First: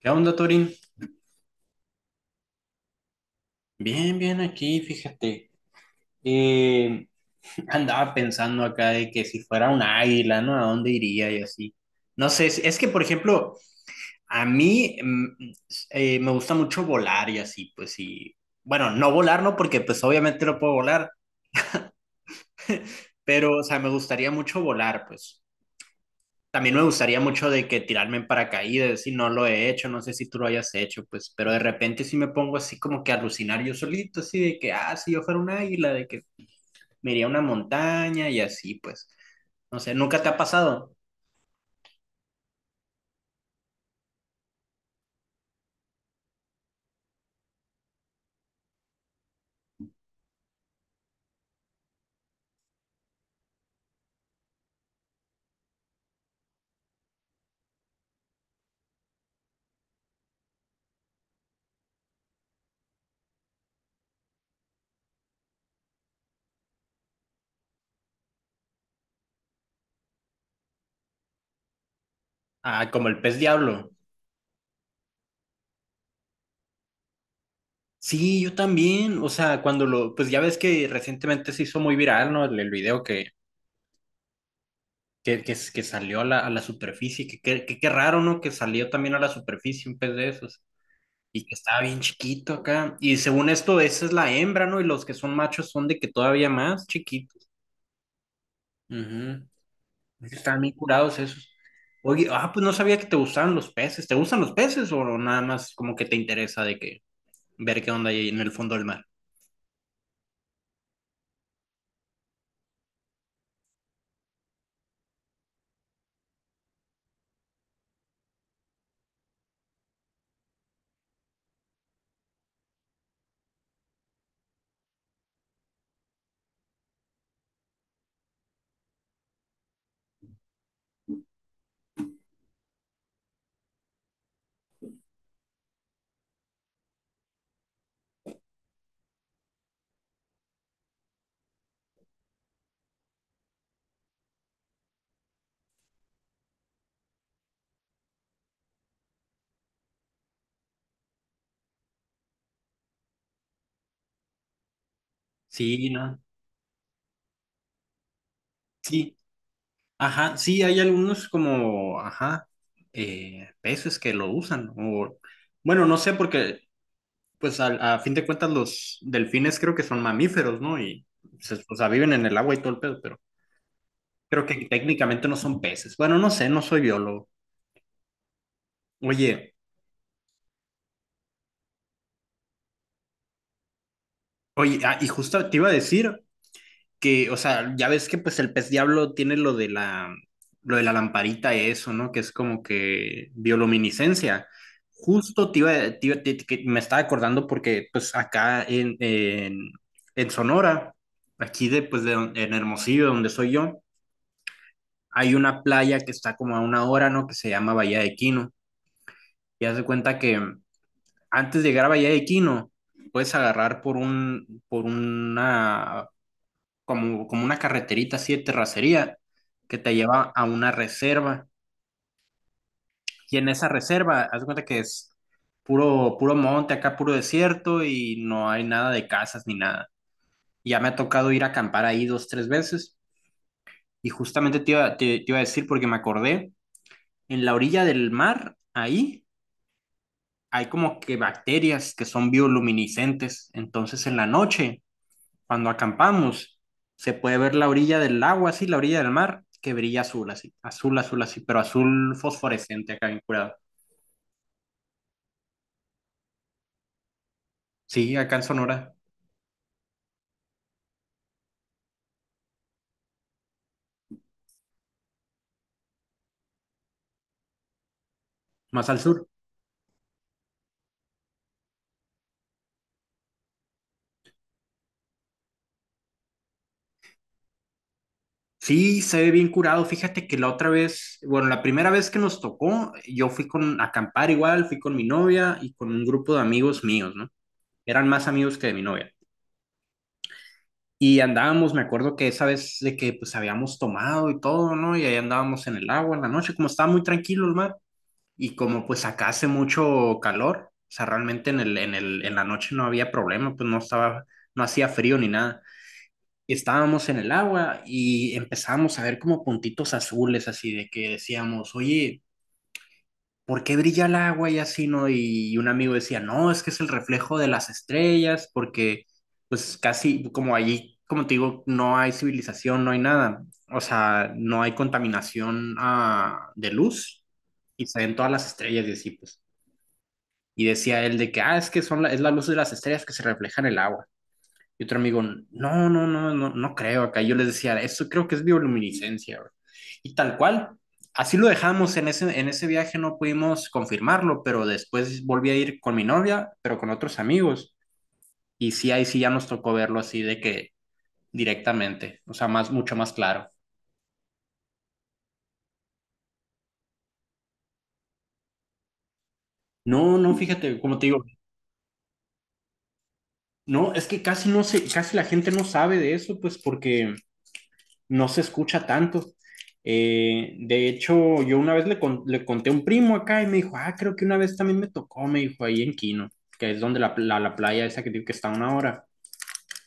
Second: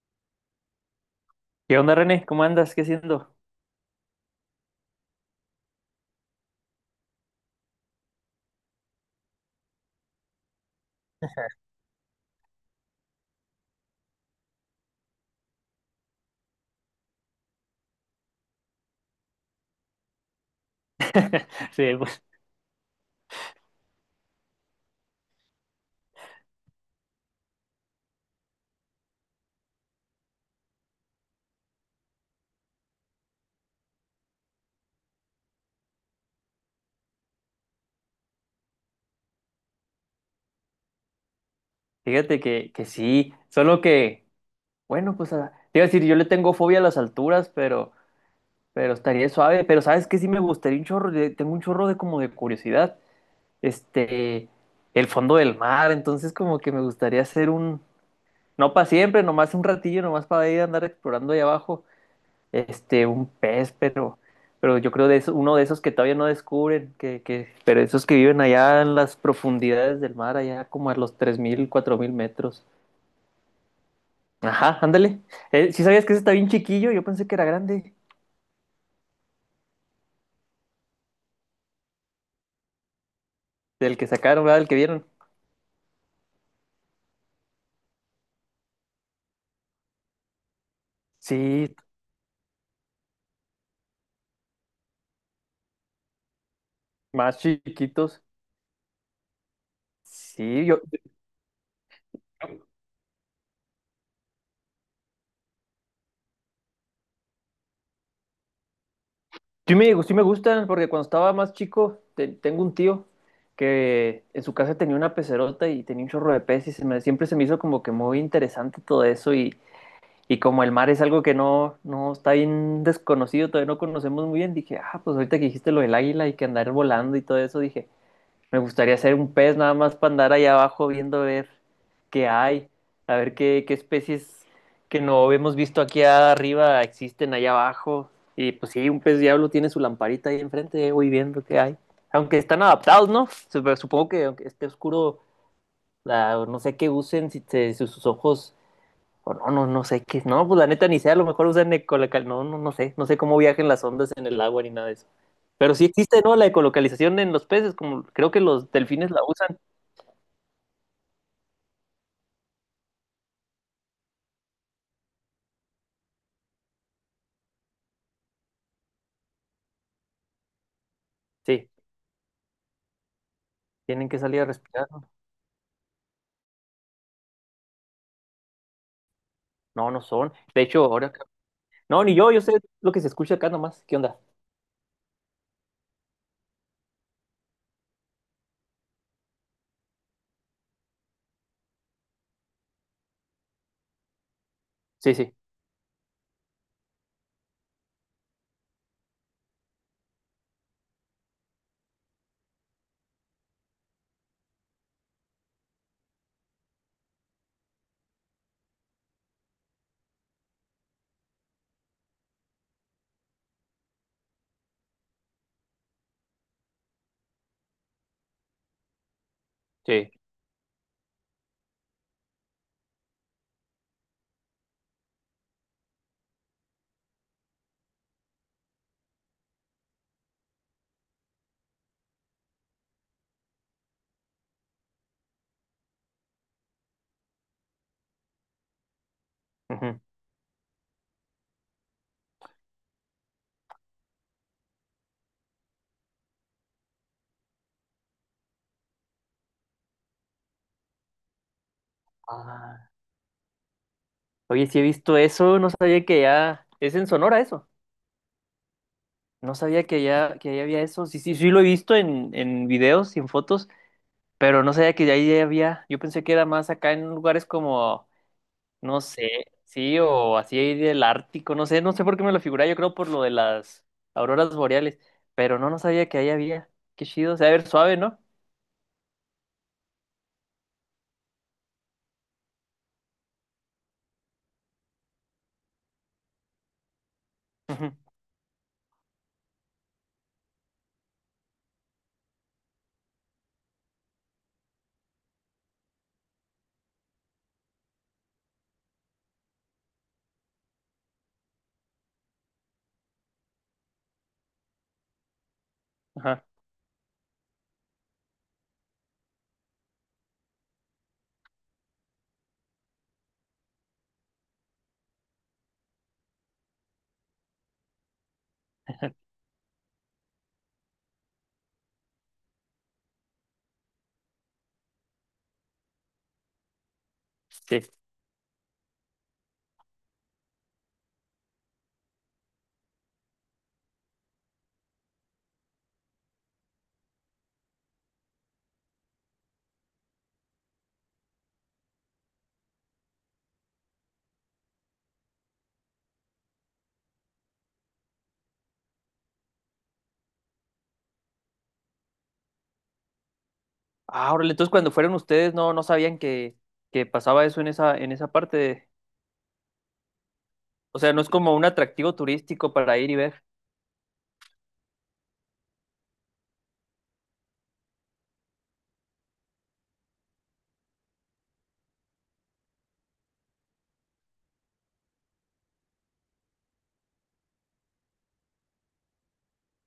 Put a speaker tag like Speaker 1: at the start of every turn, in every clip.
Speaker 1: ¿Qué onda, Torin?
Speaker 2: ¿Qué onda, René? ¿Cómo andas? ¿Qué haciendo?
Speaker 1: Bien, bien aquí, fíjate. Eh, andaba pensando acá de que si fuera un águila, ¿no? ¿A dónde iría y así? No sé, es que, por ejemplo, a mí me gusta mucho volar y así, pues sí. Bueno, no volar, no, porque pues obviamente no puedo volar,
Speaker 2: Sí, pues
Speaker 1: pero, o sea, me gustaría mucho volar, pues. También me gustaría mucho de que tirarme en paracaídas, si no lo he hecho, no sé si tú lo hayas hecho, pues, pero de repente sí me pongo así como que a alucinar yo solito, así de que, ah, si yo fuera un águila, de que me iría a una montaña y así, pues. No sé, ¿nunca te ha pasado?
Speaker 2: fíjate que sí, solo que, bueno, pues te iba a decir, yo le tengo fobia a las alturas, pero estaría suave, pero sabes que sí me gustaría un chorro, tengo un chorro de como de curiosidad, este, el fondo del mar, entonces como que me gustaría hacer un, no para siempre, nomás un ratillo, nomás para ir a andar explorando ahí abajo, este, un pez, pero yo creo de eso, uno de esos que todavía no descubren, pero esos que viven allá en las profundidades del mar, allá como a los 3000 4000 metros.
Speaker 1: Ah, como el pez diablo.
Speaker 2: Ajá, ándale. Si sabías que ese está bien chiquillo, yo pensé que era grande,
Speaker 1: Sí, yo también, o sea, cuando lo, pues ya ves que recientemente se hizo muy viral, ¿no? El video que,
Speaker 2: del que sacaron, ¿verdad? Del que vieron.
Speaker 1: que, que, que salió a la superficie, que qué raro, ¿no? Que salió también a la superficie un pez de esos y que
Speaker 2: Sí,
Speaker 1: estaba bien chiquito acá. Y según esto, esa es la hembra, ¿no? Y los que son machos son de que todavía más
Speaker 2: más
Speaker 1: chiquitos.
Speaker 2: chiquitos.
Speaker 1: Ujú. Están
Speaker 2: Sí,
Speaker 1: bien
Speaker 2: yo,
Speaker 1: curados esos. Oye, ah, pues no sabía que te gustaban los peces. ¿Te gustan los peces o nada más como que te interesa de que ver qué onda hay en el fondo del mar?
Speaker 2: sí me gustan, porque cuando estaba más chico, tengo un tío que en su casa tenía una pecerota y tenía un chorro de peces y siempre se me hizo como que muy interesante todo eso y como el mar es algo que no está bien desconocido, todavía no conocemos muy bien, dije, ah, pues ahorita que dijiste lo del águila y que andar volando y todo eso, dije, me gustaría ser un pez nada más para andar ahí abajo viendo a ver qué hay, a ver qué especies que no hemos visto aquí arriba existen allá abajo. Y pues sí, un pez diablo tiene su lamparita ahí enfrente, voy viendo qué hay. Aunque están adaptados, ¿no? Supongo que aunque esté oscuro, no sé qué usen, si te si sus ojos o no, no, no sé qué. No, pues la neta ni sé, a lo mejor usan ecolocal. No sé. No sé cómo viajan las ondas en el agua ni nada de eso. Pero sí
Speaker 1: Sí, no,
Speaker 2: existe, ¿no? La ecolocalización en los peces, como creo que los delfines
Speaker 1: sí,
Speaker 2: la usan.
Speaker 1: ajá, sí, hay algunos como, ajá, peces que lo usan. O, bueno, no sé, porque pues a fin de cuentas los delfines creo que son mamíferos, ¿no? Y
Speaker 2: Sí,
Speaker 1: o sea, viven en el agua y todo el pedo, pero
Speaker 2: tienen que salir a
Speaker 1: creo que
Speaker 2: respirar. No,
Speaker 1: técnicamente no son peces. Bueno, no sé, no soy biólogo. Oye,
Speaker 2: no, no son. De hecho, ahora. No, ni yo, yo sé lo que se escucha acá nomás. ¿Qué onda?
Speaker 1: oye, ah, y justo te iba a decir. Que, o sea, ya ves que pues el pez diablo tiene lo de lo de la lamparita y eso, ¿no? Que es como que bioluminiscencia.
Speaker 2: Sí, sí,
Speaker 1: Justo que me estaba acordando porque pues acá en Sonora, aquí de, pues, de, en Hermosillo, donde soy yo, hay una playa que está como a una hora, ¿no? Que se llama Bahía de Quino. Y haz de cuenta que antes de llegar a Bahía de Quino, puedes agarrar por una, como una carreterita así de terracería que te
Speaker 2: sí.
Speaker 1: lleva a una reserva. Y en esa reserva, haz de cuenta que es puro monte, acá puro desierto y no hay nada de casas ni nada. Ya me ha tocado ir a acampar ahí dos, tres veces y justamente te iba a decir porque me acordé, en la orilla del mar, ahí
Speaker 2: Ujú.
Speaker 1: hay como que bacterias que son bioluminiscentes. Entonces en la noche cuando acampamos, se puede ver la orilla del agua, así, la orilla del mar, que brilla azul, así, azul, azul, así, pero azul
Speaker 2: Ah,
Speaker 1: fosforescente acá bien curado.
Speaker 2: oye, sí he visto eso, no sabía que ya. Es en Sonora eso.
Speaker 1: Sí, acá en Sonora,
Speaker 2: No sabía que ya había eso. Sí, sí, sí lo he visto en videos y en fotos. Pero no sabía que de ahí había, yo pensé que era más acá en lugares como,
Speaker 1: más al
Speaker 2: no
Speaker 1: sur.
Speaker 2: sé, sí, o así ahí del Ártico, no sé, no sé por qué me lo figuré, yo creo por lo de las auroras boreales, pero no, no sabía que ahí había, qué chido, o sea, a ver, suave, ¿no?
Speaker 1: Sí, se ve bien curado. Fíjate que la otra vez, bueno, la primera vez que nos tocó, yo fui con a acampar igual, fui con mi novia y con un grupo de amigos míos, ¿no?
Speaker 2: Ujú.
Speaker 1: Eran más amigos que de mi novia. Y andábamos, me acuerdo que esa vez de que pues habíamos tomado y todo, ¿no? Y ahí andábamos en el agua en la noche, como estaba muy tranquilo el mar. Y como pues acá hace mucho calor, o sea, realmente en la noche no había problema, pues no estaba, no hacía frío ni nada.
Speaker 2: Ajá.
Speaker 1: Y estábamos en el agua y empezábamos a ver como puntitos azules, así de que decíamos, oye, ¿por qué brilla el agua y así, no? Y un amigo decía, no, es que es el reflejo de las estrellas, porque pues casi como allí, como te digo, no hay civilización, no hay nada, o sea, no hay contaminación de luz y
Speaker 2: Sí.
Speaker 1: se ven todas las estrellas y así, pues. Y decía él de que, ah, es que son la, es la luz de las estrellas que se refleja en el agua. Y otro amigo, no, no creo acá. Yo les decía, eso creo que es bioluminiscencia, bro". Y tal cual, así lo dejamos en ese viaje, no pudimos confirmarlo, pero después volví a ir con mi novia, pero con otros amigos. Y sí, ahí sí ya nos tocó verlo así de que directamente, o sea, más, mucho más claro.
Speaker 2: Ah, órale, entonces cuando fueron ustedes no, no sabían que pasaba eso en esa parte de-
Speaker 1: No, no, fíjate, como
Speaker 2: o
Speaker 1: te
Speaker 2: sea, no
Speaker 1: digo,
Speaker 2: es como un atractivo turístico para ir y ver,
Speaker 1: no, es que casi no sé, casi la gente no sabe de eso, pues porque no se escucha tanto. De hecho, yo una vez le conté a un primo acá y me dijo, ah, creo que una vez también me tocó, me dijo, ahí en Quino, que es donde la playa esa que digo que está a una hora,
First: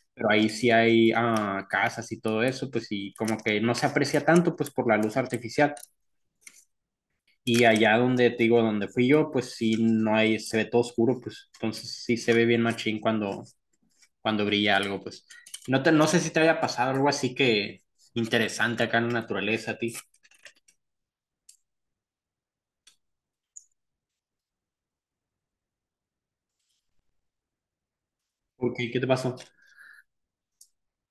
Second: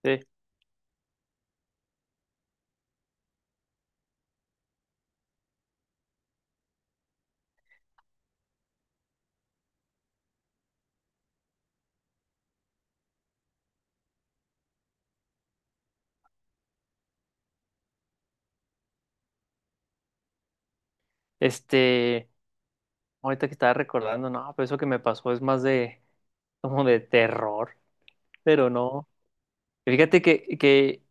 Speaker 2: sí.
Speaker 1: pero ahí sí hay casas y todo eso, pues y como que no se aprecia tanto, pues por la luz artificial. Y allá donde te digo, donde fui yo, pues sí, no hay, se ve todo oscuro, pues entonces sí se ve bien machín cuando, cuando brilla algo, pues. No, no sé si te haya pasado algo así que interesante acá en la naturaleza a ti.
Speaker 2: Este, ahorita que estaba recordando, no, pero eso que me pasó es más de, como de terror. Pero
Speaker 1: Ok, ¿qué te
Speaker 2: no.
Speaker 1: pasó?
Speaker 2: Fíjate que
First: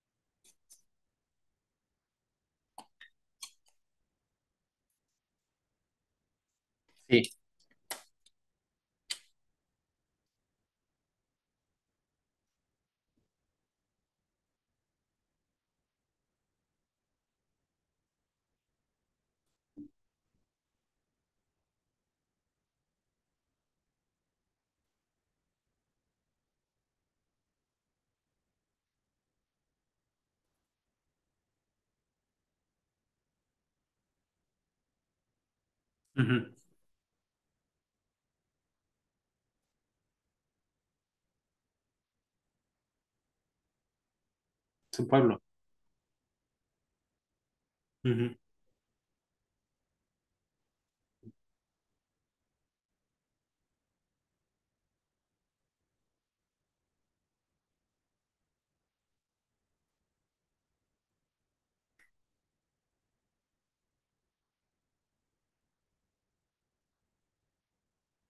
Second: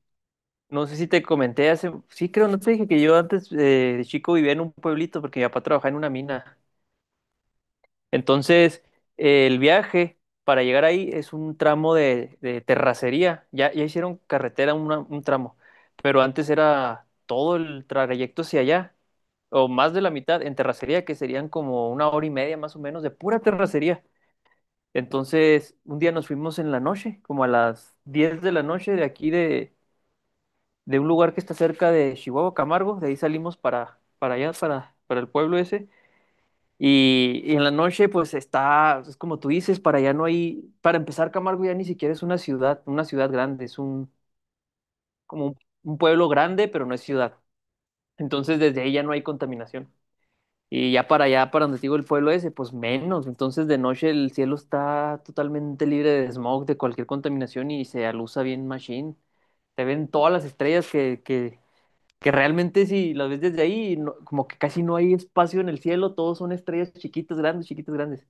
Speaker 2: no sé si te comenté hace, sí creo, no te dije que yo antes de chico vivía en un pueblito porque mi papá trabajaba en una mina.
Speaker 1: Sí.
Speaker 2: Entonces, el viaje para llegar ahí es un tramo de terracería. Ya hicieron carretera un tramo, pero antes era todo el trayecto hacia allá, o más de la mitad en terracería, que serían como una hora y media más o menos de pura terracería. Entonces, un día nos fuimos en la noche, como a las 10 de la noche de aquí de un lugar que está cerca de Chihuahua, Camargo, de ahí salimos para allá, para el pueblo ese.
Speaker 1: Ujú.
Speaker 2: Y en la noche, pues está, es como tú dices, para allá no hay, para empezar, Camargo ya ni siquiera es una ciudad grande, es un,
Speaker 1: Es un pueblo.
Speaker 2: como un pueblo grande, pero no es ciudad.
Speaker 1: Ujú.
Speaker 2: Entonces desde ahí ya no hay contaminación. Y ya para allá, para donde te digo el pueblo ese, pues menos. Entonces de noche el cielo está totalmente libre de smog, de cualquier contaminación y se alusa bien machine. Se ven todas las estrellas que realmente si las ves desde ahí, como que casi no hay espacio en el cielo, todos son estrellas chiquitas, grandes, chiquitas, grandes.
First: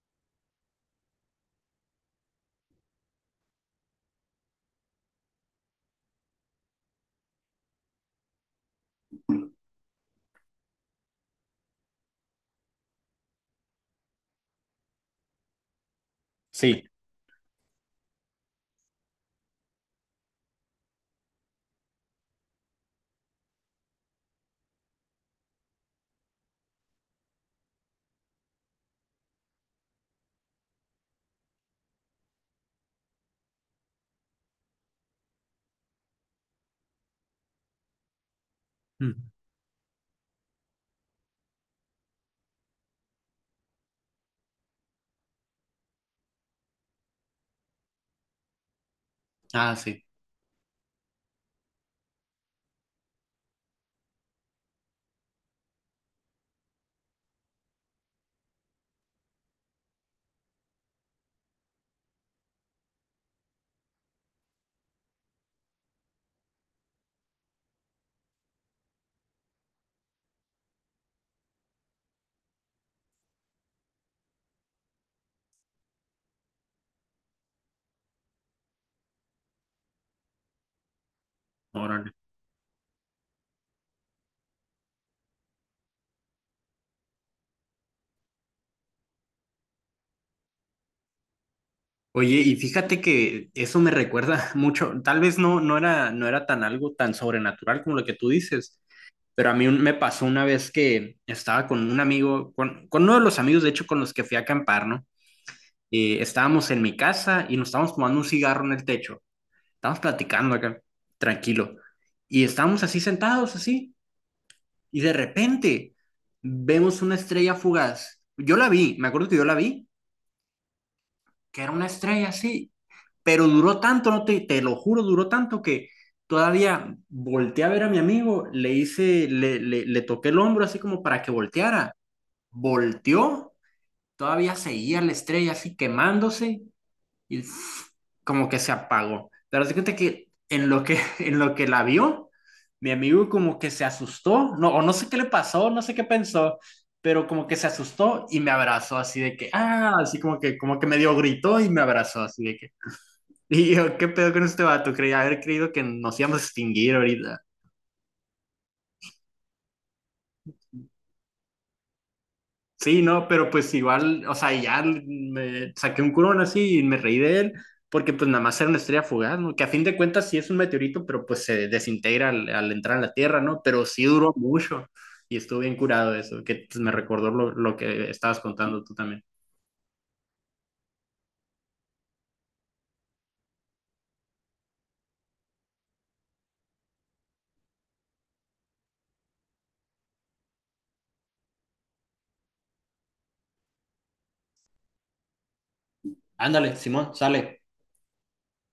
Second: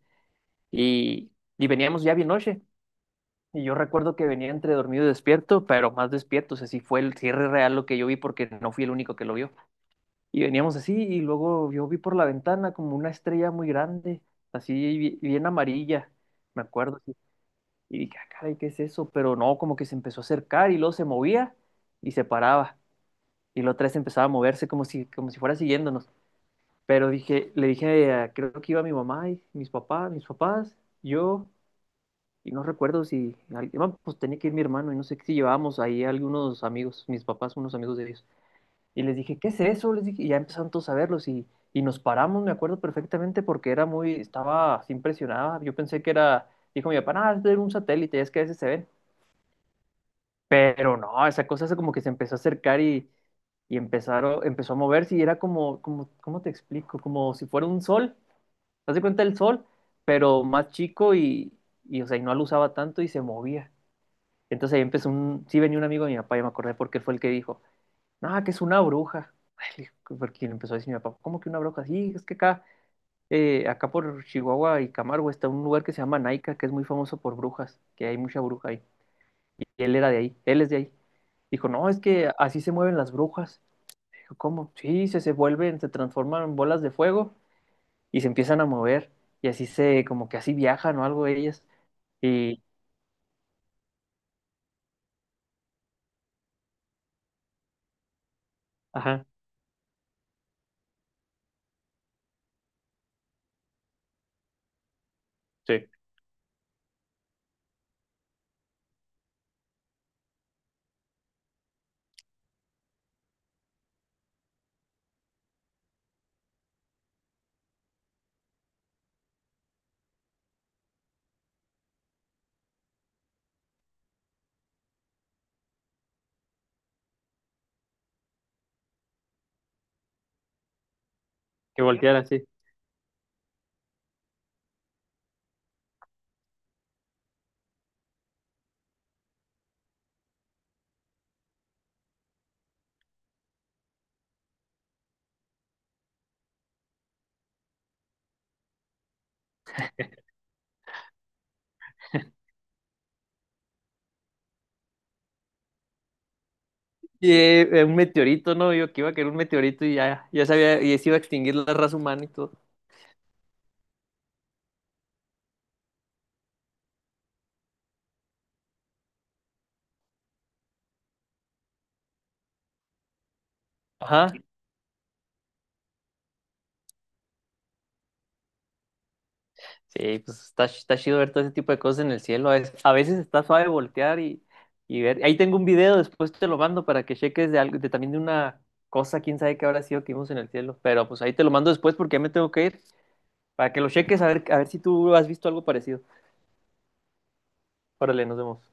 Speaker 2: Y, y veníamos ya bien noche. Y yo recuerdo que venía entre dormido y despierto, pero más despierto, o sea, sí fue el cierre real lo que yo vi porque no fui el único que lo vio. Y veníamos así y luego yo vi por la ventana como una estrella muy grande, así bien amarilla, me
Speaker 1: Sí.
Speaker 2: acuerdo. Así. Y dije, "Ah, caray, ¿qué es eso?" Pero no, como que se empezó a acercar y luego se movía y se paraba. Y luego otra vez empezaba a moverse como si fuera siguiéndonos. Pero dije, le dije, a- creo que iba mi mamá y mis papás, yo, y no recuerdo si, pues tenía que ir mi hermano, y no sé si llevábamos ahí algunos amigos, mis papás, unos amigos de ellos. Y
Speaker 1: Ujú.
Speaker 2: les dije, ¿qué es eso? Les dije, y ya empezaron todos a verlos, y nos paramos, me acuerdo perfectamente, porque era muy, estaba así impresionada. Yo pensé que era, dijo mi papá, ah, es de un satélite, es que a veces se ven.
Speaker 1: Ah, sí.
Speaker 2: Pero no, esa cosa se como que se empezó a acercar y, empezó a moverse, y era como, como, ¿cómo te explico? Como si fuera un sol. Haz de cuenta el sol, pero más chico y, o sea, y no lo usaba tanto y se movía. Entonces ahí empezó un, sí venía un amigo de mi papá, ya me acordé porque fue el que dijo, no, que es una bruja. Ay, le digo, porque le empezó a decir mi papá, ¿cómo que una bruja? Sí, es que acá, acá por Chihuahua y Camargo está un lugar que se llama Naica, que es muy famoso por brujas, que hay mucha bruja ahí. Y él era de ahí, él es de ahí. Dijo, no, es
Speaker 1: Órale.
Speaker 2: que así se mueven las brujas. Dijo, ¿cómo? Sí, se vuelven, se transforman en bolas de fuego y se empiezan a mover y así se, como que así viajan o algo ellas
Speaker 1: Oye, y
Speaker 2: y,
Speaker 1: fíjate que eso me recuerda mucho, tal vez no, no era, no era tan algo tan sobrenatural como lo que tú dices,
Speaker 2: ajá,
Speaker 1: pero a mí me pasó una vez que estaba con un amigo, con uno de los amigos, de hecho, con los que fui a acampar, ¿no?
Speaker 2: sí,
Speaker 1: Estábamos en mi casa y nos estábamos fumando un cigarro en el techo, estábamos platicando acá, tranquilo, y estábamos así sentados, así. Y de repente vemos una estrella fugaz. Yo la vi, me acuerdo que yo la vi, que era una estrella así, pero duró tanto, no te lo juro, duró tanto que todavía volteé a ver a mi amigo, le hice, le toqué el hombro así como para que
Speaker 2: que
Speaker 1: volteara.
Speaker 2: voltearan así.
Speaker 1: Volteó, todavía seguía la estrella así quemándose y ¡fuf! Como que se apagó. Pero das cuenta que en lo que, en lo que la vio, mi amigo como que se asustó, no, o no sé qué le pasó, no sé qué pensó, pero como que se asustó y me abrazó así de que, ah, así como que medio gritó y me abrazó así de que. Y yo, ¿qué pedo con este vato? Creía haber creído que nos íbamos a extinguir
Speaker 2: Y
Speaker 1: ahorita.
Speaker 2: un meteorito, ¿no? Yo que iba a caer un meteorito y ya, ya sabía, y se iba a extinguir la raza humana y todo.
Speaker 1: Sí, no, pero pues igual, o sea, ya me saqué un curón así y me reí de él, porque pues nada más era una estrella fugaz, ¿no? Que a fin de cuentas sí es un meteorito, pero pues se desintegra al entrar en la Tierra, ¿no? Pero sí
Speaker 2: Ajá,
Speaker 1: duró mucho y estuve bien curado de eso, que pues, me recordó lo que estabas contando tú también.
Speaker 2: sí, pues está, está chido ver todo ese tipo de cosas en el cielo. A veces está suave voltear y ver. Ahí tengo un video, después te lo mando para que cheques de algo, de también de una cosa, quién sabe qué habrá sido que vimos en el cielo. Pero pues ahí te lo mando después porque ya me tengo que ir, para que lo cheques a ver si tú has visto algo parecido.
Speaker 1: Ándale, Simón, sale.
Speaker 2: Órale, nos vemos.